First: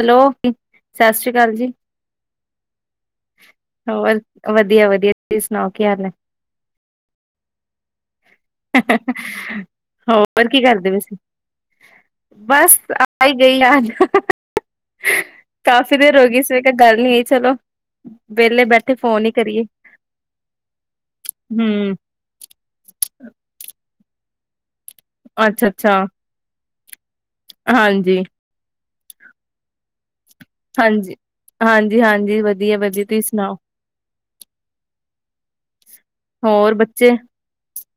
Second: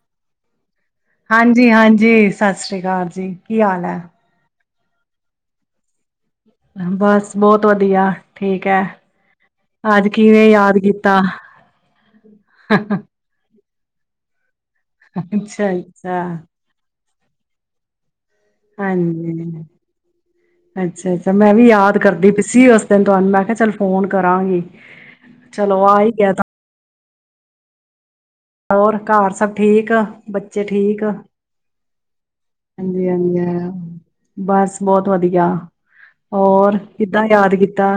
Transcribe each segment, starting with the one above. Hello, ਸਤਿ ਸ੍ਰੀ ਅਕਾਲ ਜੀ ਹਾਂਜੀ-ਹਾਂਜੀ ਸਤਿ ਸ੍ਰੀ ਅਕਾਲ ਜੀ ਕੀ ਹਾਲ ਹੈ। ਹੋਰ ਵਧੀਆ ਵਧੀਆ ਤੁਸੀਂ ਸੁਣਾਓ ਕੀ ਹਾਲ ਹੈ। ਬਸ ਬਹੁਤ ਵਧੀਆ, ਠੀਕ ਹੈ ਅੱਜ ਕਿਵੇਂ ਹੋਰ ਕੀ ਯਾਦ ਕਰਦੇ ਪਏ ਸੀ, ਕੀਤਾ ਬਸ ਆ ਹੀ ਗਈ ਯਾਦ, [unintelligible] ਅੱਛਾ ਕਾਫ਼ੀ ਦੇਰ ਅੱਛਾ ਹੋ ਗਈ, ਇਸ ਵੇ ਕਿਹਾ ਗੱਲ ਨੀ ਚਲੋ। ਵਿਹਲੇ ਬੈਠੇ ਫੋਨ ਹੀ ਹਾਂਜੀ, ਕਰੀਏ ਅੱਛਾ-ਅੱਛਾ ਮੈਂ ਵੀ ਹਮ ਯਾਦ ਕਰਦੀ ਪਈ ਸੀ, ਉਸ ਦਿਨ ਤੋ ਮੈਂ ਕਿਹਾ ਚੱਲ ਫੋਨ, ਕਰਾਂਗੀ। ਅੱਛਾ ਚਲੋ ਅੱਛਾ ਆ ਹੀ ਕਹਿਤਾ। ਹਾਂਜੀ, ਹੋਰ ਘਰ ਸਭ ਠੀਕ, ਬੱਚੇ ਠੀਕ ਆ ਹਾਂਜੀ ਹਾਂਜੀ ਹਾਂਜੀ ਵਧੀਆ ਵਧੀਆ ਤੁਸੀਂ ਸੁਣਾਓ ਹਾਂਜੀ-ਹਾਂਜੀ ਬਸ ਬਹੁਤ ਵਧੀਆ, ਜਾਂ, ਹੋਰ ਕਿੱਦਾਂ ਯਾਦ ਕੀਤਾ।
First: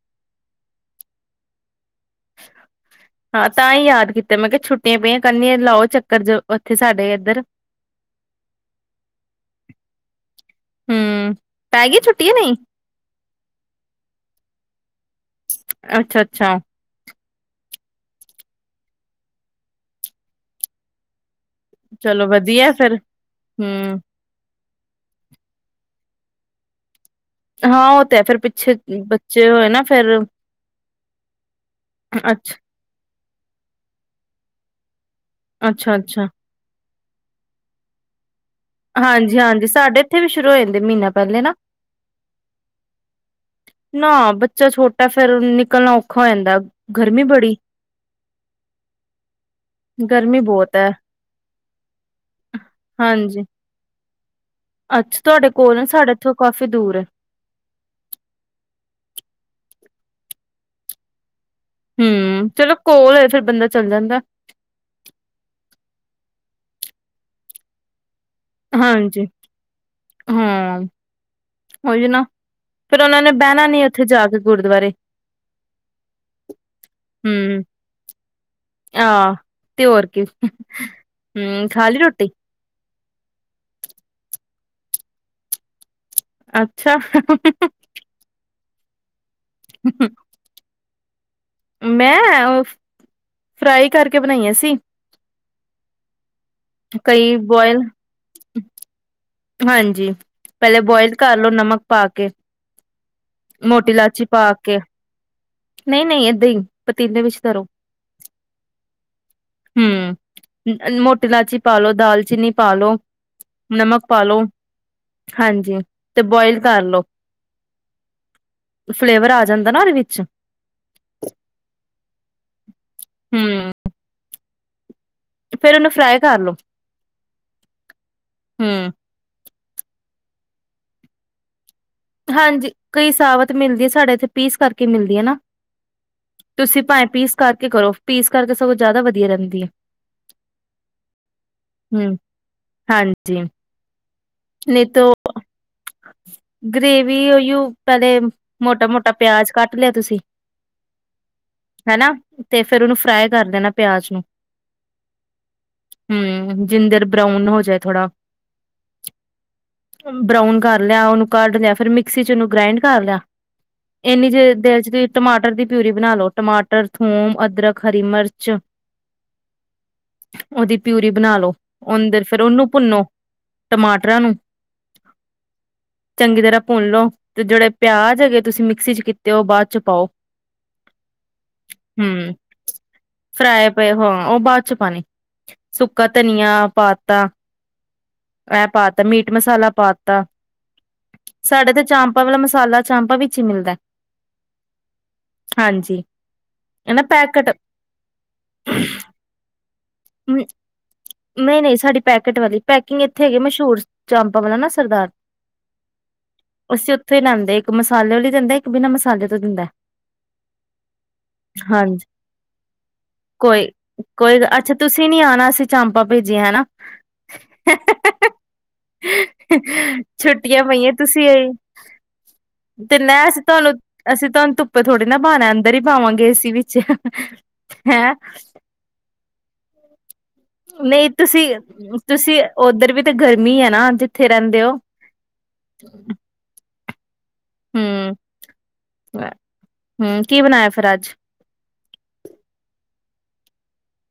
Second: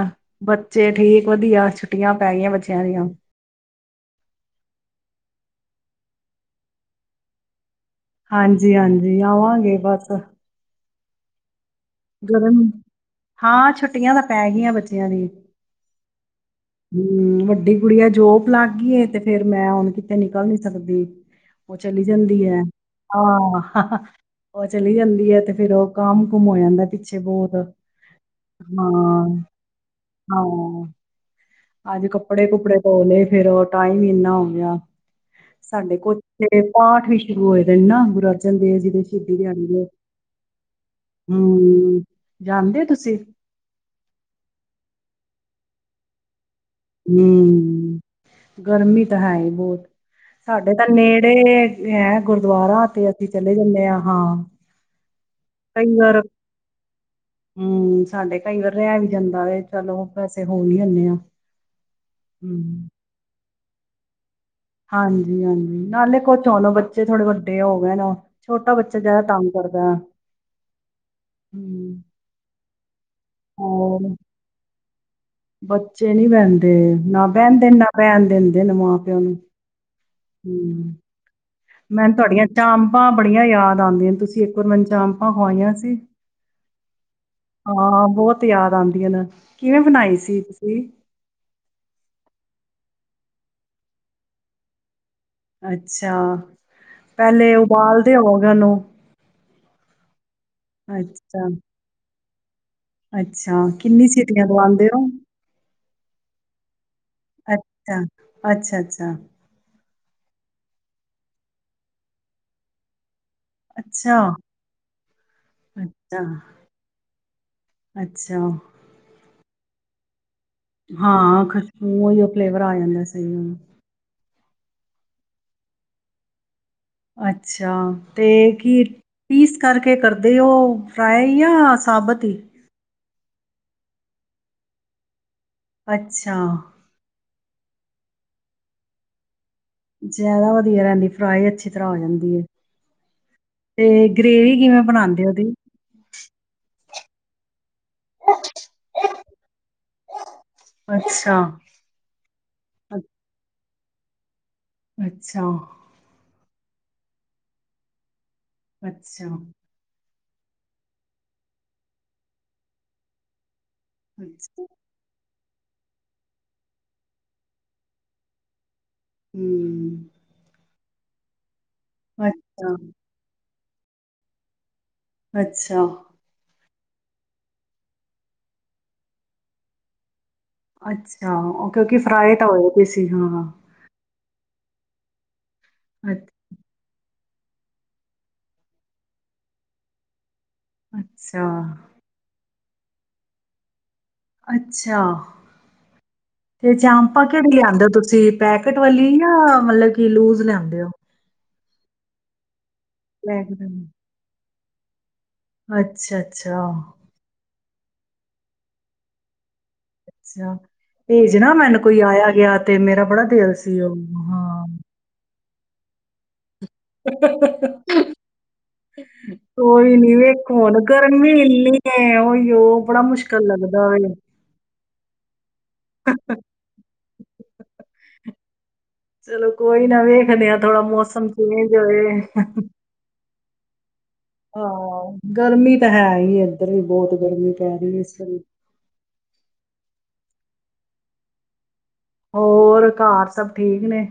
ਬੱਚੇ ਠੀਕ ਵਧੀਆ ਛੁੱ ਟੀਆਂ ਪੈ ਗਈਆਂ ਬੱਚਿਆਂ ਦੀਆਂ, ਕੀਤੇ ਮੈਂ ਕਿਹਾ ਛੁੱਟੀਆਂ ਪਈਆਂ ਕਰਨੀਆਂ ਲਾਓ ਚੱਕਰ ਜੋ ਉੱਥੇ ਸਾਡੇ ਇੱਧਰ। ਹਾਂਜੀ-ਹਾਂਜੀ ਆਵਾਂਗੇ ਬਸ, ਹੂੰ, ਜਦੋਂ ਹਾਂ ਛੁੱਟੀਆਂ ਤਾਂ ਪੈ ਗਈਆਂ ਬ ਅੱਛਾ-ਅੱਛਾ, ਹਮ ਵੱਡੀ ਕੁੜੀ ਆ ਜੋਬ ਲੱਗ ਗਈਏ, ਤੇ ਫੇਰ ਮੈਂ ਹੁਣ ਕਿਤੇ ਨਿਕਲ ਨੀ ਸਕਦੀ। ਉਹ ਚਲੀ ਚਲੋ ਜਾਂਦੀ ਹੈ ਵਧੀਆ ਫਿਰ ਹਮ ਆਹ, ਉਹ ਚਲੀ ਜਾਂਦੀ ਹੈ ਤੇ ਫੇਰ ਉਹ ਕੰਮ ਕੁੁੰਮ ਹੋ ਜਾਂਦਾ। ਪਿੱਛੇ ਬਹੁਤ ਹਾਂ ਉਹ ਤੇ ਹੈ ਫਿਰ ਪਿੱਛੇ ਹਾਂ ਬੱਚੇ ਹੋਏ ਨਾ ਫੇਰ ਹਾਂ ਅੱਜ ਕੱਪੜੇ ਅੱਛਾ ਕੁਪੜੇ ਧੋਲੇ। ਫੇਰ ਉਹ ਟਾਈਮ ਹੀ ਇੰਨਾ ਹੋ ਗਿਆ। ਅੱਛਾ ਸਾਡੇ ਅੱਛਾ ਕੁਛੇ ਪਾਠ, ਵੀ ਸ਼ੁਰੂ ਹੋਏ ਦਾ ਇੰਨਾ ਬੁਰਾ ਹਾਂਜੀ-ਹਾਂਜੀ ਸਾਡੇ ਇੱਥੇ ਵੀ ਸ਼ੁਰੂ ਹੋ ਜਾਂਦੇ ਮਹੀਨਾ ਪਹਿਲੇ ਨਾ ਜਾਦੇ ਹੋ ਤੁਸੀਂ, ਨਾ ਬੱਚਾ ਛੋਟਾ ਫੇਰ ਨਿਕਲਣਾ ਔਖਾ ਹੋ ਜਾਂਦਾ। ਗਰਮੀ ਬੜੀ ਹੂੰ, ਗਰਮੀ ਤਾਂ ਹੈ ਹੀ ਬਹੁਤ ਗਰਮੀ ਸਾਡੇ ਬਹੁਤ ਤਾਂ ਹੈ ਨੇੜੇ ਹੈ, ਗੁਰਦੁਆਰਾ ਉੱਥੇ ਤੇ ਅਸੀਂ ਹਾਂਜੀ ਚਲੇ ਜਾਂਦੇ ਹਾਂ। ਹਾਂ, ਅੱਛਾ ਤੁਹਾਡੇ ਕੋਲ ਕਈ ਸਾਡੇ ਵਾਰ ਇੱਥੋਂ ਕਾਫ਼ੀ ਦੂਰ ਹੈ ਹੂੰ, ਸਾਡੇ ਕਈ ਵਾਰ ਰਹਿ ਵੀ ਜਾਂਦਾ ਵੇ। ਚਲੋ ਪੈਸੇ ਹੋ ਨੀ ਹੁੰਨੇ ਆ। ਹੂੰ, ਚਲੋ ਕੋਲ ਹੋ ਫਿਰ ਬੰਦਾ ਚੱਲ ਜਾਂਦਾ। ਹਾਂਜੀ-ਹਾਂਜੀ, ਨਾਲੇ ਕੁਛ ਹੋਣ ਬੱਚੇ ਥੋੜੇ ਵੱਡੇ ਹੋ ਗਏ ਨੇ, ਛੋਟਾ ਬੱਚਾ ਜਿਆਦਾ ਹਾਂਜੀ ਤੰਗ ਕਰਦਾ। ਹਾਂ ਉਹੀ ਨਾ ਫਿਰ ਉਹਨਾਂ ਨੇ ਬਹਿਣਾ ਨੀ ਉੱਥੇ ਹੋਰ ਜਾ ਕੇ ਗੁਰਦੁਆਰੇ, ਬੱਚੇ ਨੀ ਬਹਿੰਦੇ ਨਾ ਹਮ ਬਹਿੰਦੇ ਨਾ ਬਹਿਣ ਦਿੰਦੇ ਨੇ ਮਾਂ ਪਿਓ ਨੂੰ, ਹਮ ਹੂੰ, ਖਾ ਲਈ ਮੈਨੂੰ ਰੋਟੀ ਤੁਹਾਡੀਆਂ ਚਾਂਪਾਂ ਬੜੀਆਂ ਯਾਦ ਆਦੀਆਂ ਨੇ ਤੁਸੀਂ ਇੱਕ ਵਾਰ ਮੈਨੂੰ ਚਾਪਾਂ ਖਵਾਈਆਂ ਸੀ। ਅੱਛਾ, ਹਾਂ ਬਹੁਤ ਯਾਦ ਆਦੀਆਂ ਨੇ, ਕਿਵੇਂ ਬਣਾਈ ਸੀ ਤੁਸੀਂ ਮੈਂ ਫਰਾਈ ਕਰਕੇ ਬਣਾਈਆਂ ਸੀ। ਅੱਛਾ, ਕਈ ਪਹਿਲੇ ਬੋਇਲ ਉਬਾਲਦੇ ਹੋਗੇ ਉਹਨੂ ਹਾਂਜੀ, ਪਹਿਲੇ ਬੋਇਲ ਕਰਲੋ ਨਮਕ ਪਾ ਕੇ, ਅੱਛਾ, ਕਿੰਨੀ ਸੀਟੀਆਂ ਦਵਾਉਂਦੇ ਹੋ। ਨਹੀਂ-ਨਹੀਂ, ਏਦਾਂ ਹੀ ਪਤੀਲੇ ਵਿੱਚ ਧਰੋ ਅੱਛਾ, ਅੱਛਾ-ਅੱਛਾ, ਹੂੰ, ਮੋਟੀ ਲਾਚੀ ਪਾਲੋ ਦਾਲਚੀਨੀ ਪਾਲੋ। ਨਮਕ ਅੱਛਾ, ਪਾ ਲੋ ਹਾਂਜੀ, ਅੱਛਾ, ਤੇ ਬਇਲ ਕਰ ਲੋ ਅੱਛਾ, ਫਲੇਵਰ ਆ। ਜਾਂਦਾ ਨਾ ਉਹਦੇ ਵਿੱਚ ਹਾਂ ਖੁਸ਼ਬੂ ਹੀ ਉਹ ਫਲੇਵਰ ਆ ਜਾਂਦਾ ਸਹੀ ਫਿਰ ਉਹਨੂੰ ਫਰਾਈ ਕਰ ਲੋ ਅੱਛਾ ਤੇ ਕੀ ਹਮ ਪੀਸ ਕਰਕੇ ਕਰਦੇ ਉਹ ਫਰਾਏ ਆ ਸਾਬਤ ਹੀ ਹਾਂਜੀ ਕਈ ਸਾਬਤ ਮਿਲਦੀ ਸਾਡੇ ਇੱਥੇ ਪੀਸ ਕਰਕੇ ਮਿਲਦੀ ਹੈ ਨਾ ਅੱਛਾ ਤੁਸੀਂ ਭਾਵੇਂ ਪੀਸ ਕਰਕੇ ਕਰੋ ਪੀਸ ਕਰਕੇ ਸਗੋਂ ਜ਼ਿਆਦਾ ਵਧੀਆ ਰਹਿੰਦੀ ਹੈ ਜ਼ਿਆਦਾ ਵਧੀਆ ਰਹਿੰਦੀ ਫਰਾਈ ਅੱਛੀ ਤਰ੍ਹਾਂ ਹੋ ਹਮ ਜਾਂਦੀ ਹੈ ਹਾਂਜੀ ਤੇ ਗਰੇੇਵੀ ਕਿਵੇਂ ਬਣਾਉਂਦੇ ਉਹਦੀ ਗ੍ਰੈਵੀ ਪਹਿਲੇ ਮੋਟਾ ਮੋਟਾ ਪਿਆਜ ਕੱਟ ਲਿਆ ਤੁਸੀਂ ਅੱਛਾ, ਹਨਾ ਤੇ ਫਿਰ ਉਹਨੂੰ ਫਰਾਈ ਕਰ ਦੇਣਾ ਪਿਆਜ ਨੂੰ ਅੱਛਾ ਜਿੰਦਰ ਬਰਾਊਨ ਹੋ ਜਾਏ ਥੋੜਾ ਅੱਛਾ ਬਰਾਊਨ ਕਰ ਕਰ ਲਿਆ ਉਹਨੂੰ ਕੱਢ ਦਿਆ ਫਿਰ ਮਿਕਸੀ ਚ ਉਹਨੂੰ ਗ੍ਰਾਇੰਡ ਕਰ ਲਿਆ ਇੰਨੀ ਜੇ ਦੇਰ ਚ ਵੀ [unintelligible] ਟਮਾਟਰ ਦੀ ਪਿਊਰੀ ਬਣਾ ਲੋ ਟਮਾਟਰ ਥੂਮ ਅਦਰਕ ਹਰੀ ਮਿਰਚ ਹਮ ਉਹਦੀ ਪਿਊਰੀ ਬਣਾ ਲੋ ਓਨੀ ਦੇਰ ਫਿਰ ਉਹਨੂੰ ਭੁੰਨੋ ਟਮਾਟਰਾਂ ਨੂੰ ਅੱਛਾ ਚੰਗੀ ਤਰ੍ਹਾਂ ਭੁੰਨ ਲੋ ਤੇ ਜਿਹੜੇ ਪਿਆਜ ਹੈਗੇ ਤੁਸੀਂ ਮਿਕਸੀ ਚ ਕੀਤੇ ਉਹ ਬਾਅਚ ਪਾਓ ਅੱਛਾ ਉਹ ਕਿਉਂਕਿ ਫਰਾਏ ਹੂੰ ਤਾਂ ਹੋਏ ਪਏ ਸੀ ਹਾਂ ਫਰਾਏ ਪਏ ਹਾਂ ਉਹ ਬਾਅਦ ਚ ਪਾਨੀ ਸੁੱਕਾ ਅੱਛ- ਧਨੀਆ ਪਾ ਤ ਇਹ ਪਾਤਾ ਮੀਟ ਮਸਾਲਾ ਪਾ ਤਾ ਅੱਛਾ ਸਾਡੇ ਤੇ ਚਾਂਪਾ ਵਾਲਾ ਮਸਾਲਾ ਚਾਂਪਾਂ ਵਿੱਚ ਹੀ ਮਿਲਦਾ ਅੱਛਾ ਹਾਂਜੀ ਤੇ ਇਹ ਨਾ ਚਾਮਪਾਂ ਪੈਕਟ ਕਿਹੜੀ ਲਿਆਂਂਦੇ ਹੋ ਤੁਸੀਂ ਪੈਕਟ ਵਾਲੀ ਜਾਂ ਮਤਲਬ ਕੀ ਲੂਜ ਲੈਂਦੇ ਹੋ ਨਹੀਂ ਨਹੀਂ ਸਾਡੀ ਪੈਕੇਟ ਵਾਲੀ ਪੈਕਿੰਗ ਇੱਥੇ ਹੈਗੇ ਪੈਕਟ ਮਸ਼ਹੂਰ ਵਾਲੀ ਚਾਂਪਾਂ ਵਾਲਾ ਨਾ ਸਰਦਾਰ ਅੱਛਾ ਅੱਛਾ ਅਸੀਂ ਉੱਥੋਂ ਹੀ ਲੈਂਦੇ ਇੱਕ ਮਸਾਲੇ ਵਾਲ ਲਈ ਦਿੰਦਾ ਇੱਕ ਬਿਨਾਂ ਮਸਾਲੇ ਤੋਂ ਦਿੰਦਾ ਅੱਛਾ ਭੇਜ ਨਾ ਮੈਨੂੰ ਕੋਈ ਹਾਂਜੀ ਆਇਆ ਗਿਆ ਤੇ ਮੇਰਾ ਬੜਾ ਦਿਲ ਸੀ ਉਹ ਹਾਂ ਜਾਣਾ, ਅਸੀਂ ਚਾਂਪਾ ਭੇਜੀਆਂ ਹੈਨਾ ਕੋਈ ਨੀ, ਵੇਖ ਛੁੱਟੀਆਂ ਹੁਣ ਪਈਆਂ ਤੁਸੀਂ ਗਰਮੀ ਇਨੀ ਹੈ, ਔ ਹੀ ਔ ਬੜਾ ਮੁਸ਼ਕਿਲ ਲੱਗਦਾ ਏ ਆਪਾਂ ਥੋੜੇ ਨਾ ਬਣਾਣਾ ਇੱਧਰ ਹੀ ਬਾਵਾਗੇ ਅਸੀਂ ਵਿੱਚ ਹੈਂ ਚਲੋ ਕੋਈ ਨਾ ਵੇਖ ਨਹੀਂ ਤੁਸੀਂ ਤੁਸੀਂ ਉੱਧਰ ਵੀ ਤੇ ਘਰ ਮੀਂਹ ਹੈ ਨਾ ਅੱਜ ਹਾਂ ਗਰਮੀ ਤਾਂ ਹੈ ਹੀ ਏਧਰ ਵੀ ਬਹੁਤ ਗਰਮੀ ਪੈ ਰਹੀ ਹੈ ਇਸ ਸਮਯ ਹੂ ਕੀ ਬਣਾਇਆ ਫਿਰ ਅੱਜ ਹੋਰ ਘਰ ਸਭ ਠੀਕ ਨੇ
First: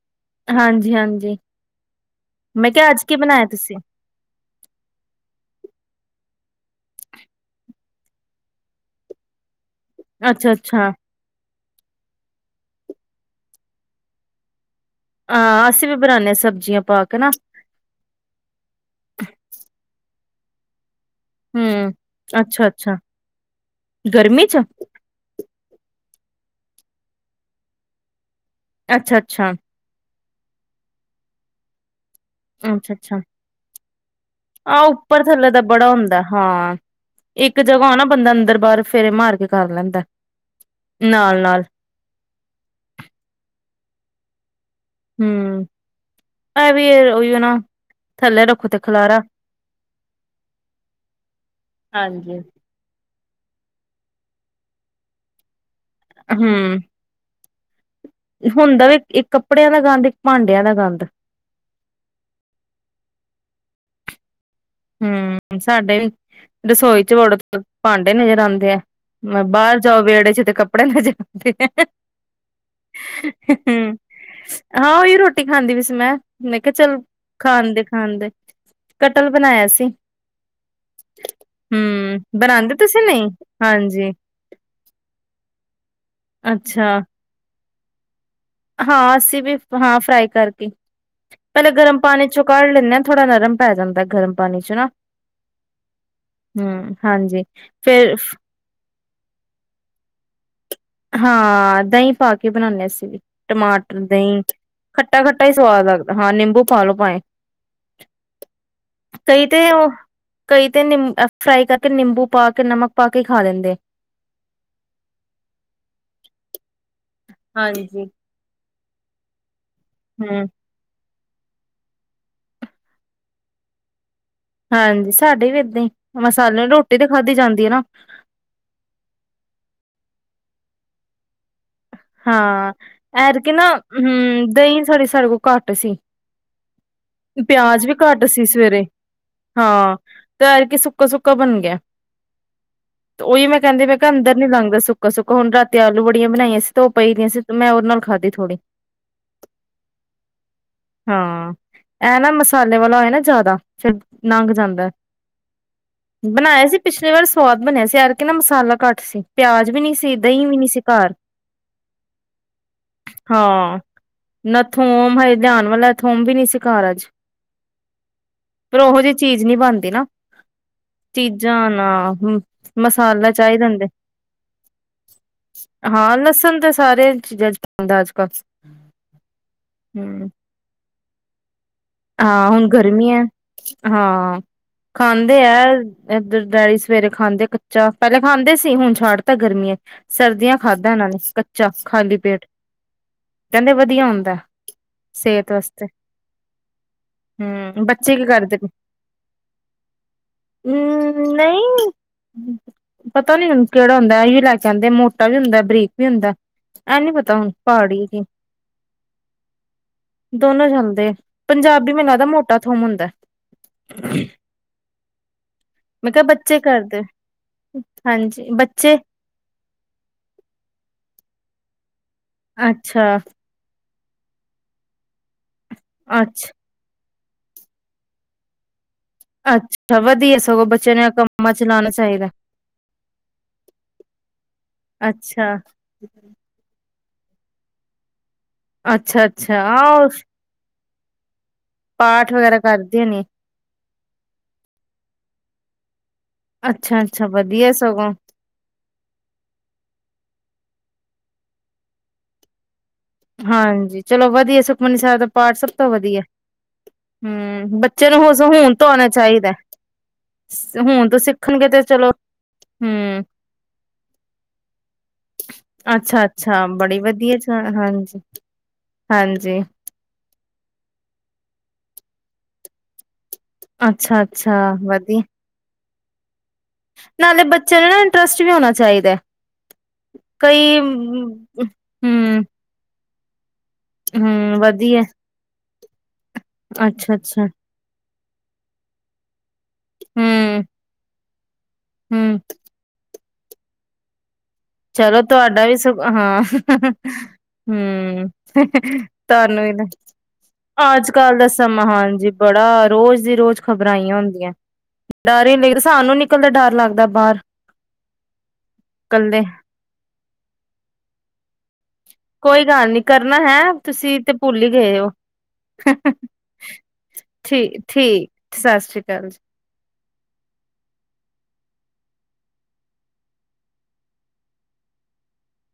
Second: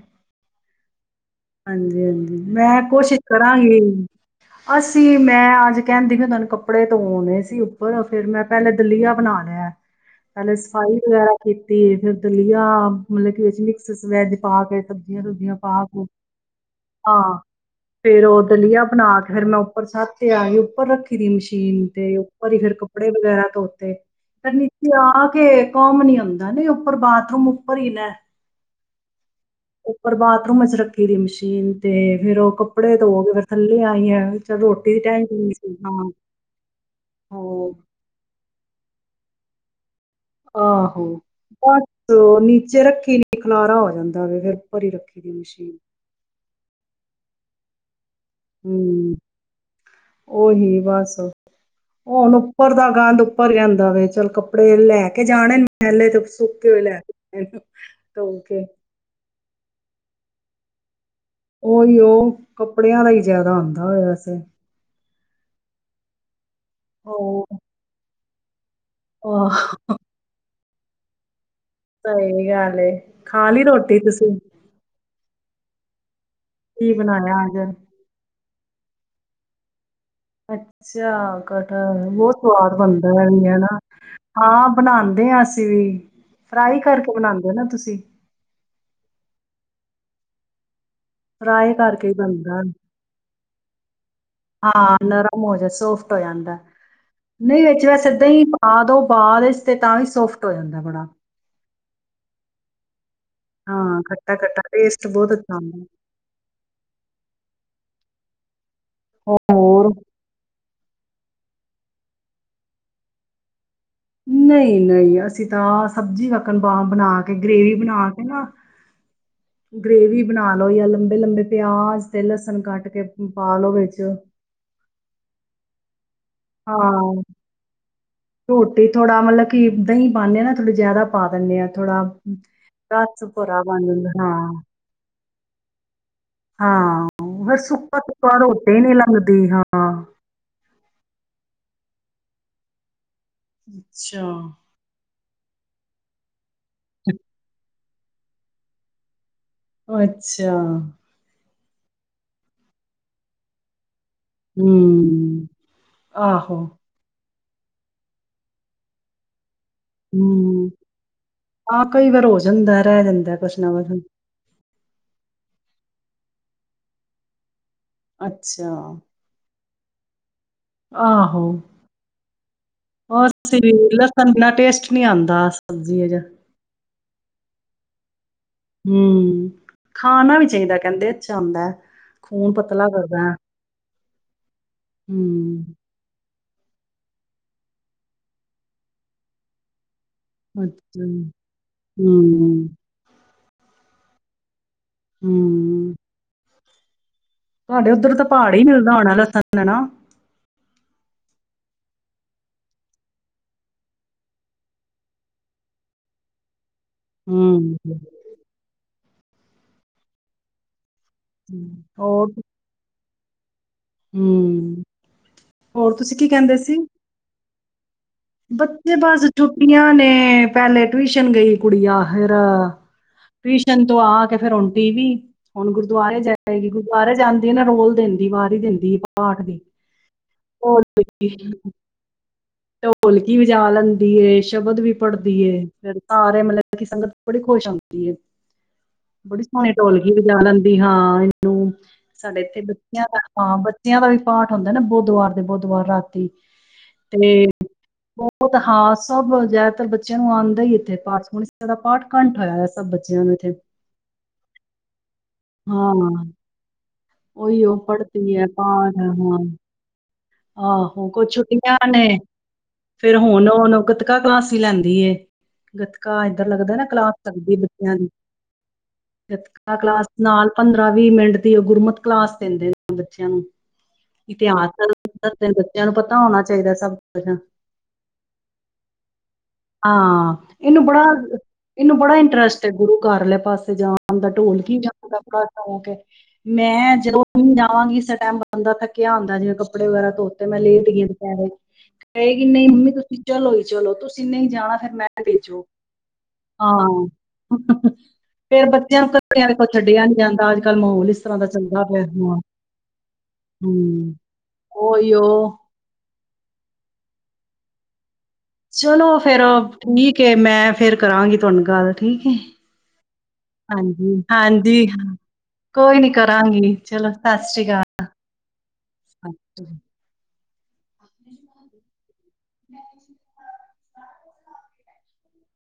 ਹਾਂਜੀ ਹਾਂਜੀ ਹਾਂਜੀ ਹਾਂਜੀ ਮੈਂ ਕਿਹਾ ਅੱਜ ਕੀ ਕੋਸ਼ਿਸ਼ ਬਣਾਇਆ ਤੁਸੀਂ? ਕਰਾਂਗੀ ਅਸੀਂ ਮੈਂ ਅੱਜ ਕਹਿਣਦੀ ਹ ਤੁਹਾਨੂੰ ਕੱਪੜ ਕੱਪੜੇ ਧੋਣੇ ਸੀ ਉੱਪਰ ਫੇਰ ਮੈਂ ਪਹਿਲੇ ਦਲੀਆ ਬਣਾ ਲਿਆ ਅੱਛਾ ਪਹਿਲੇ ਅੱਛਾ ਸਫਾਈ ਵਗੈਰਾ ਕੀਤੀ ਅਤੇ ਫਿਰ ਦਲੀਆ ਮਤਲਬ ਕਿ ਵਿੱਚ ਮਿਕਸ ਵੈੱਜ ਪਾ ਕੇ ਸਬਜ਼ੀਆਂ ਸੁਬਜ਼ੀਆਂ ਹਾਂ ਪਾ ਅਸੀਂ ਵੀ ਪੂ ਬਣਾਉਦੇ ਹਾਂ ਸਬਜ਼ੀਆਂ ਪਾ ਕੇ ਨਾ ਹਾਂ ਫੇਰ ਉਹ ਦਲੀਆ ਬਣਾ ਕੇ ਫਿਰ ਮੈਂ ਉੱਪਰ ਸਥ ਤੇ ਆਹੀ ਉਪਰ ਰੱਖ ਫਿਰ ਹੀ ਮਸ਼ੀਨ ਹੂੰ। ਤੇ ਉੱਪਰ ਹੀ ਅੱਛਾ ਫਿਰ ਅੱਛਾ ਕੱਪੜੇ ਵਗੈਰਾ ਧੋਤੇ ਗਰਮੀ ਫਿਰ ਚ ਨੀਚੇ ਆ ਕੇ ਕੰਮ ਨੀ ਆਉਂਦਾ ਨਹੀਂ ਉੱਪਰ ਬਾਥਰੂਮ ਉੱਪਰ ਹੀ ਨਾ ਅੱਛਾ ਅੱਛਾ ਪਰ ਬਾਥਰੂਮ ਚ ਰੱਖੀ ਦੀ ਮਸ਼ੀਨ ਤੇ ਫਿਰ ਉਹ ਅੱਛਾ, ਕੱਪੜੇ ਅੱਛਾ ਧੋ ਕੇ ਫਿਰ ਥੱਲੇ ਆਈ ਹੈ ਚਲ ਆਹ ਰੋਟੀ ਦੀ ਉੱਪਰ ਟਾਈਮ ਥੱਲੇ ਨਹੀਂ ਦਾ ਸੀ ਬੜਾ ਹਾਂ ਹੁੰਦੈ। ਹਾਂ, ਇੱਕ ਹੋ ਜਗ੍ਹਾ ਨਾ ਬੰਦਾ ਅੰਦਰ ਬਾਹਰ ਫੇਰੇ ਮਾਰ ਕੇ ਕਰ ਲੈਂਦਾ ਆਹੋ, ਨਾਲ ਨਾਲ ਬਸ ਨੀਚੇ ਰੱਖੀ ਨੀ ਖਲਾਰਾ ਹੋਏ। ਜਾਂਦਾ ਵੇ ਫਿਰ। ਭਰੀ ਰੱਖੀ ਦੀ ਮਸ਼ੀਨ। ਐ ਵੀ ਅ ਓਇਯੋ ਨਾ। ਥੱਲੇ ਰੱਖੋ ਤੇ ਹਮ, ਖਲਾਰਾ ਓਹੀ ਬਸ ਹੁੰਣ ਹਾਂਜੀ ਉੱਪਰ ਦਾ ਗੰਦ। ਭਰ ਜਾਂਦਾ ਵੇ। ਚਲ ਕੱਪੜੇ ਲੈ ਕੇ ਜਾਣੇਨ ਮੈਂਲੇ ਤੇ ਕੁ ਸੁਕੇ ਹੂੰ ਹੋਏ ਲੈ ਕੇ। ਇਹ। ਹੁੰਦਾ ਵੀ, ਇਹ ਕੱਪੜਿਆਂ ਦਾ ਗੰਦ ਈ। ਭਾਂਡਿਆਂ ਦਾ ਗੰਦ। ਓਹੀਓ, ਕੱਪੜਿਆਂ ਦਾ ਹੀ ਜ਼ਿਆਦਾ ਹੁੰਦਾ ਏ ਵੈਸੇ। ਹਮ, ਸਾਡੇ ਵੀ। ਰਸੋਈ ਚ ਵੜੋ ਉਹ ਤੇ ਭਾਂਡੇ ਨਜ਼ਰ ਜਾਂਦੇ ਐ। ਮੈਂ ਆਹ, ਬਾਹਰ ਜਾਓ ਵੇੜੇ ਚ ਤੇ ਕੱਪ ਕਪੜੇ ਨੂੰ ਜ ਸਹੀ ਗੱਲ ਏ, ਖਾ ਲੀ ਰੋਟੀ ਤੁਸੀਂ। ਟੀ ਖਾਂਦੀ ਪਏ ਸੀ ਮੈਂ। ਮੈਂ ਕਿਹਾ ਕੀ ਚੱਲ ਬਣਾਇਆ ਅੱਜ ਖਾਂਦੇ-ਖਾਂਦੇ। ਕਟਲ। ਬਣਾਇਆ ਸੀ। ਅੱਛਾ ਕਟਲ, ਹੂੰ, ਬਹੁਤ ਬਣਾਂਦੇ ਸਵਾਦ ਤੁਸੀਂ ਬਣਦਾ ਹੈ। ਨਹੀਂ? ਵੀ ਹਨਾ ਹਾਂਜੀ, ਹਾਂ ਬਣਾਂਦੇ ਹਾਂ ਅਸੀਂ ਵੀ। ਫਰਾਈ ਅੱਛਾ। ਕਰਕੇ ਬਣਾਉਂਦੇ ਹੋ ਨਾ ਤੁਸੀਂ। ਹੀ। ਹਾਂ ਅਸੀਂ ਵੀ, ਹਾਂ ਫਰਾਈ ਕਰਕੇ। ਪਹਿਲੇ ਫਰਾਈ ਗਰਮ ਕਰਕੇ ਹੀ ਪਾਣੀ ਚੋਂ ਬਣਦਾ ਕੱਢ ਲੈਂਦੇ ਹਾਂ ਥੋੜ੍ਹਾ ਨਰਮ ਪੈ ਜਾਂਦਾ ਗਰਮ ਪਾਣੀ ਚੋਂ ਨਾ। ਹਾਂ ਨਰਮ ਹੋ ਜਾ ਸੌਫਟ ਹੋ ਜਾਂਦਾ ਹਮ, ਹਾਂਜੀ ਨਹੀਂ ਵਿੱਚ ਬਸ ਫਿਰ ਏਦਾਂ ਫ ਹੀ ਪਾ ਦੋ ਬਾਅਦ ਇੱਚ ਤੇ ਤਾਂ ਵੀ ਸੋਫ ਹੋ ਜਾਂਦਾ ਬੜਾ ਦਹੀ ਪਾ ਕੇ ਬਣਾਉਣੇ ਅਸੀਂ ਵੀ। ਟਮਾਟਰ, ਹਾਂ ਖੱਟਾ ਦਹੀਂ। ਖੱਟਾ ਟੇਸਟ ਬਹੁਤ ਖੱਟਾ-ਖੱਟਾ ਈ ਅੱਛਾ ਆਉਂਦਾ ਸਵਾਦ ਲੱਗਦਾ। ਹਾਂ, ਨਿੰਬੂ ਪਾਲੋ ਭਾਂਏ। ਕਈ ਤੇ ਉਹ ਹੋਰ ਕਈ ਤੇ ਨੀ ਫਰਾਈ ਕਰਕੇ, ਨਿੰਬੂ ਪਾ ਕੇ ਨਮਕ ਪਾ ਕੇ ਖਾ ਲੈਂਦੇ। ਨਹੀਂ, ਨਹੀਂ ਅਸੀਂ ਜਿਦਾਂ ਸਬਜ਼ੀ ਵਕਣ ਬਣਾ ਕੇ ਗ੍ਰੇਵੀ ਹਾਂਜੀ। ਬਣਾ ਕੇ ਨਾ ਗ੍ਰੇਵੀ ਹੂੰ ਬਣਾ ਲਓ ਜਾਂ ਲੰਬੀ ਲੰਬੇ ਲੰਬੇ ਪਿਆਜ ਤੇ ਲਸਣ ਕੱਟ ਕੇ ਪਾਾਲੋ ਵਿੱਚ ਹਾਂਜੀ ਸਾਡੇ ਵੀ ਏਦਾਂ ਹੀ ਮਸਾਲੇ ਰੋਟੀ ਤੇ ਹਾਂ ਖਾਧੀ ਜਾਂਦੀ ਹੈ ਨਾ ਰੋਟੀ ਥੋੜਾ ਮਤਲਬ ਕੀ ਦਹੀਂ ਪਾਉਂਦੇ ਹ ਨਾ ਥੋੜ੍ਹ ਜਿਆਦਾ ਪਾ ਦਿੰਦੇ ਹਾਂ [unintelligible] ਹਾਂ ਐਰ ਕਿ ਨਾ ਬਣ ਜਾਂਦਾ ਹਮ ਹਾਂ ਦਹੀਂ ਛੋੜੀ ਸ ਘੱਟ ਸੀ ਹਾਂ ਫੇਿਰ ਪਿਆਜ ਵੀ ਸੁੱਕਾ ਘੱਟ ਸੁੱਕਾ ਸੀ ਰੋਟੀ ਸਵੇਰੇ ਨਹੀਂੀ ਲੰਘਦੀ ਹਾਂ ਕਬਨ ਗਿਆ ਤੇ ਉਹੀ ਮੈਂ ਕਹਿੰਦੀ ਮੈਂ ਕਿਹਾ ਅੱਛਾ ਅੰਦਰ ਨ ਲੰਗਦਾ ਸੁੱਕਾ ਸੁੱਕਾ ਹੁਣ ਰਾਤੀ ਆਲੂ ਬੜੀਆਂ ਬਣਾਈਆਂ ਸੀ ਧੋ ਪਈ ਦੀਆਂ ਸੀ ਮੈਂ ਉਹ ਨਾਲ ਖਾਧੀ ਥੋੜ੍ਹੀ ਅੱਛਾ ਹਾਂ ਇਹ ਨਾ ਮਸਾਲੇ ਵਾਲਾ ਹੋਏ ਨਾ ਜ਼ਿਆਦਾ ਫ ਨੰਘ ਜਾਂਦਾ ਹੂੰ, ਆਹੋ। ਬਣਾਇਆ ਸੀ ਪਿਛਲੇ ਵਾਰ ਸਵਾਦ ਬਣਿਆ ਸੀ ਯਾਰਕੇ ਨਾ ਮਸਾਲਾ ਘੱਟ ਸੀ ਪਿਆਜ ਵੀ ਨਹੀਂੀ ਸੀ ਦਹੀਂ ਵੀ ਨਹੀਂੀ ਸੀ ਘਰ ਹਾਂ ਕਈ ਵਾਰ ਹੋ ਜਾਂਦਾ ਰਹਿ ਜਾਂਦਾ ਕੁਛ ਨਾ ਹਾਂ ਕੁਛ ਨਾ ਥੋਮ ਹਜੇ ਲਿਆਉਣ ਵਾਲਾ ਥੋਮ ਵੀ ਨੀ ਸਿਕਾਰ ਅੱਜ ਅੱਛਾ ਪਰ ਉਹੋ ਜਿਹੀ ਚੀਜ਼ ਨਹੀਂ ਬਣਦੀ ਨਾ ਆਹੋ ਚੀਜ਼ਾਂ ਨਾ ਹੋਰ ਮਸਾਲਾ ਚਾਹੀਦਾ ਹੁੰਦੇ ਲਸਣ ਇਨਾ ਟੇਸਟ ਨੀ ਆਉਂਦਾ ਸਬਜ਼ [unintelligible] ਸਾਰਿਆਂ ਚੀਜ਼ਾਂ ਚ ਪਾਉਂਦਾ ਅੱਜ ਕੱਲ੍ਹ ਹਮ ਖਾਣਾ ਵੀ ਚਾਹੀਦਾ ਕਹਿੰਦੇ ਬੱਚਾ ਆਂਦਾ ਹੈ ਹਾਂ ਖੂਨ ਹੁਣ ਪਤਲਾ ਗਰਮੀ ਹੈ ਕਰਦਾ ਹਾਂ ਖਾਂਦੇ ਹੂੰ, ਹੈ ਜਰ ਡੈਡੀ ਸਵੇਰੇ ਖਾਂਦੇ ਕੱਚਾ ਪਹਿਲੇ ਖਾਂਦੇ ਸੀ ਹੁਣ ਛੱਡ ਤਾਂ ਗਰਮੀਆਂ ਸਰਦੀਆਂ ਖਾਦਾਂ ਅੱਛਾ ਨਾਲ ਕੱਚਾ ਖਾਲੀ ਪੇਟ ਹੂੰ, ਕਹਿੰਦੇ ਵਧੀਆ ਹੁੰਦਾ ਸਿਹਤ ਵਾਸਤੇ ਹਮ ਹੂੰ ਤੁਡੇ ਉੱਧਰ ਬੱਚੇ ਤਾਂ ਕੀ ਪਹਾੜ ਕਰਦੇ ਮਿਲਦਾ ਹੋਣਾ ਲਸਣ ਹਨਾ ਹਮ ਨਹੀਂ ਪਤਾ ਨ ਮੈਨੂੰ ਕਿਹੜਾ ਹੁੰਦਾ ਅਹੀ ਵੀ ਲੈ ਕੇ ਆਉਂਦੇ ਮੋਟਾ ਵੀ ਹੁੰਦਾ ਬਰੀਕ ਵੀ ਹੁੰਦਾ ਇਹਨੀ ਪਤਾ ਹੁਣ ਹੂੰ, ਪਹਾੜੀ ਜ ਦੋਨੋ ਜਾਂਦੇ ਪੰਜਾਬੀ ਮੈਨੂੰ ਲੱਗਦਾ ਹੋਰ ਮੋਟਾ ਥੋਮ ਹੁੰਦਾ। [inaudible] ਹੂੰ ਹੋਰ ਮੈਂ ਤੁਸੀਂ ਕਿਹਾ ਕੀ ਕਹਿੰਦੇ ਬੱਚੇ ਸੀ? ਕਰਦੇ। ਬੱਚੇ ਬਸ ਛੁੱਟੀਆਂ ਨੇ ਪਹਿਲੇ [unintelligible] ਟਿਉਸ਼ਨ ਗਈ ਕੁੜੀਆਂ। ਫੇਰ ਅੱਛਾ ਟਿਉਸ਼ਨ ਤੋਂ ਆ ਕੇ ਫੇਰ ਹੁਣ ਟੀ ਵੀ। ਹੁਣ ਗੁਰਦੁਆਰੇ ਅੱਛਾ ਜਾਏਗੀ ਗੁਰਦੁਆਰੇ ਜਾਂਦੀ ਆ ਨਾ ਰੋਲ ਦਿੰਦੀ ਬਾਹਰ ਹੀ ਦਿੰਦੀ। ਪਾਠ ਦੀ ਅੱਛਾ ਵਧੀਆ ਸਗੋਂ ਉਹ ਬੱਚਿਆਂ ਨੂੰ ਕੰਮਾਂ ਚ ਲਾਉਣਾ ਚਾਹੀਦਾ। ਕੀ ਵਜਾ ਲੈਂਦੀ ਏ, ਸ਼ਬਦ ਵੀ ਪੜਦੀ ਅੱਛਾ ਏ ਫਿਰ ਸਾਰੇ ਮਤਲਬ ਸੰਗਤ ਬੜੀ ਖੁਸ਼ ਹੁੰਦੀ ਏ। ਅੱਛਾ-ਅੱਛਾ ਆ ਵੀ ਹਾਂ [unintelligible] ਸਾਡੇ ਇੱਥੇ ਬੱਚਿਆਂ ਕਰਦੀਆਂ ਦਾ ਨੇ ਹਾਂ ਬੱਚਿਆਂ ਦਾ ਵੀ ਪਾਠ ਹੁੰਦਾ ਨਾ ਬੁੱਧਵਾਰ ਦੇ ਬੁੱਧਵਾਰ ਰਾਤੀ। ਅੱਛਾ-ਅੱਛਾ ਤੇ ਵਧ ਬਹੁਤ ਹਾ ਸਭ ਜ਼ਿਆਦਾਤਰ ਬੱਚਿਆਂ ਨੂੰ ਆਂਦਾ ਹੀ ਪਾਠ [unintelligible] ਪਾਠ ਕੰਠ ਹੋਇਆ ਸੀ। ਹਾਂਜੀ ਚਲੋ ਵਧੀਆ ਸੁਖਮਨੀ ਸਾਹਿਬ ਦਾ ਪਾਠ ਸਭ ਤੋਂ ਵਧੀਆ। ਹੂੰ ਬੱਚੇ ਨੂੰ ਹੁਣ ਤੋਂ ਆਉਣਾ ਚਾਹੀਦਾ। ਆਹੋ ਹੁਣ ਤੋਂ ਕੁਝ ਸਿੱਖਣਗੇ ਛੁੱਟੀਆਂ ਤੇ ਚਲੋ ਨੇ, ਫੇਰ ਹੂੰ ਹੁਣ ਹੁਣ ਗਤਕਾ ਕਲਾਸ ਹੀ ਲੈਂਦੀ ਏ। ਗਤਕਾ ਇੱਧਰ ਅੱਛਾ-ਅੱਛਾ ਲੱਗਦਾ ਨਾ ਬੜੀ ਕਲਾਸ ਵਧੀਆ ਲਗਦੀ ਬੱਚਿਆਂ ਦੀ। ਹਾਂਜੀ-ਹਾਂਜੀ ਗੱਤਕਾ ਕਲਾਸ ਨਾਲ ਪੰਦਰਾਂ ਵੀਹ-ਮਿੰਟ ਦੀ ਉਹ ਗੁਰਮਤ ਕਲਾਸ ਦਿੰਦੇ ਨੇ। ਬੱਚਿਆਂ ਨੂੰ ਅੱਛਾ-ਅੱਛਾ ਵਧੀਆ [unintelligible] ਬੱਚਿਆਂ ਨੂੰ ਪਤਾ ਹੋਣਾ ਚਾਹੀਦਾ ਸਭ ਕੁਝ ਨਾਲੇ ਬੱਚਿਆਂ ਨੂੰ ਨਾ ਇੰਟਰਸਟ ਵੀ ਹੋਣਾ ਚਾਹੀਦਾ। ਹਾਂ, ਕਈ ਇਹਨੂੰ ਬੜਾ, ਇਹਨੂੰ ਬੜਾ ਹੂੰ-ਹੂੰ ਇੰਟਰਸਟ ਏ ਕਰ ਲੈ ਪਾਸੇ ਜਾਣ ਦਾ ਢੋਲ ਕੀ ਵਧੀਆ ਜਾਂਦਾ ਘ ਹੋਕੇ। ਮੈਂ ਜਦੋਂ ਅੱਛਾ-ਅੱਛਾ ਜਾਵਾਂਗੀ ਸ ਟਮ ਬੰਦਾ ਤਾਂ ਥੱਕਿਆ ਆਂਦਾ ਜਿਕੋ ਕੱਪੜੇ ਵਗੇਰਾ ਧੋ ਤੇ ਮੈਂ ਹੂੰ-ਹੂੰ ਲੇਟ ਗ [inaudible] ਕਏਗੀ ਨਹੀਂ ਮੰਮੀ ਤੁਸੀਂ ਚਲੋ ਜੀ ਚਲੋ ਤਸ ਜਿੰਨੇ ਚਲੋ ਤੁਹਾਡਾ ਵੀ ਸਗੋਂ ਹਾਂ, ਹਾਂ ਹਮ ਫਿਰ ਬੱਚਿਆਂ ਨੂੰ ਕੱਲਿਆਂ ਤੁਹਾਨੂੰ ਵੇਖੋ ਵੀ ਛੱਡਿਆ ਨਹੀਂ ਜਾਂਦਾ ਅੱਜ ਕੱਲ ਮਾਹੌਲ ਇਸ ਤਰ੍ਹਾਂ ਅੱਜ-ਕੱਲ ਦਾ ਚੱਲਦਾ ਸਮਾਂ ਪਿਆ ਹਾਂਜੀ ਹਾਂ, ਬੜਾ ਰੋਜ਼ ਦੀ ਰੋਜ਼ ਖ਼ਬਰਾਂ ਹਮ ਆਈਆਂ ਹੁੰਦੀਆਂ, ਓਯੋ ਡਰ ਹੀ ਲਦਾ ਸਾਨੂੰ ਨਿਕਲਦਾ ਡਰ ਲੱਗਦਾ ਬਾਹਰ। ਚਲੋ ਫੇਰ ਕੱਲੇ ਠੀਕ ਏ, ਮੈਂ ਫੇਰ ਕਰਾਂਗੀ ਤੁਹਾਨੂੰ ਗੱਲ। ਠੀਕ ਹੈ ਕੋਈ ਗੱਲ ਨੀ ਕਰਨਾ ਹੈ ਹਾਂਜੀ ਤੁਸੀਂ ਤੇ ਭੁੱਲ ਹੀ ਹਾਂਜੀ ਗਏ ਹੋ। ਕੋਈ ਨਹੀਂ ਕਰਾਂਗੀ ਚਲੋ ਸਤਿ ਸ਼੍ਰੀ ਠੀਕ ਅਕਾਲ ਠੀਕ। ਸਤਿ ਸ੍ਰੀ ਅਕਾਲ ਸਤਿ ਜੀ। ਸ਼੍ਰੀ ਅਕਾਲ। [inaudible]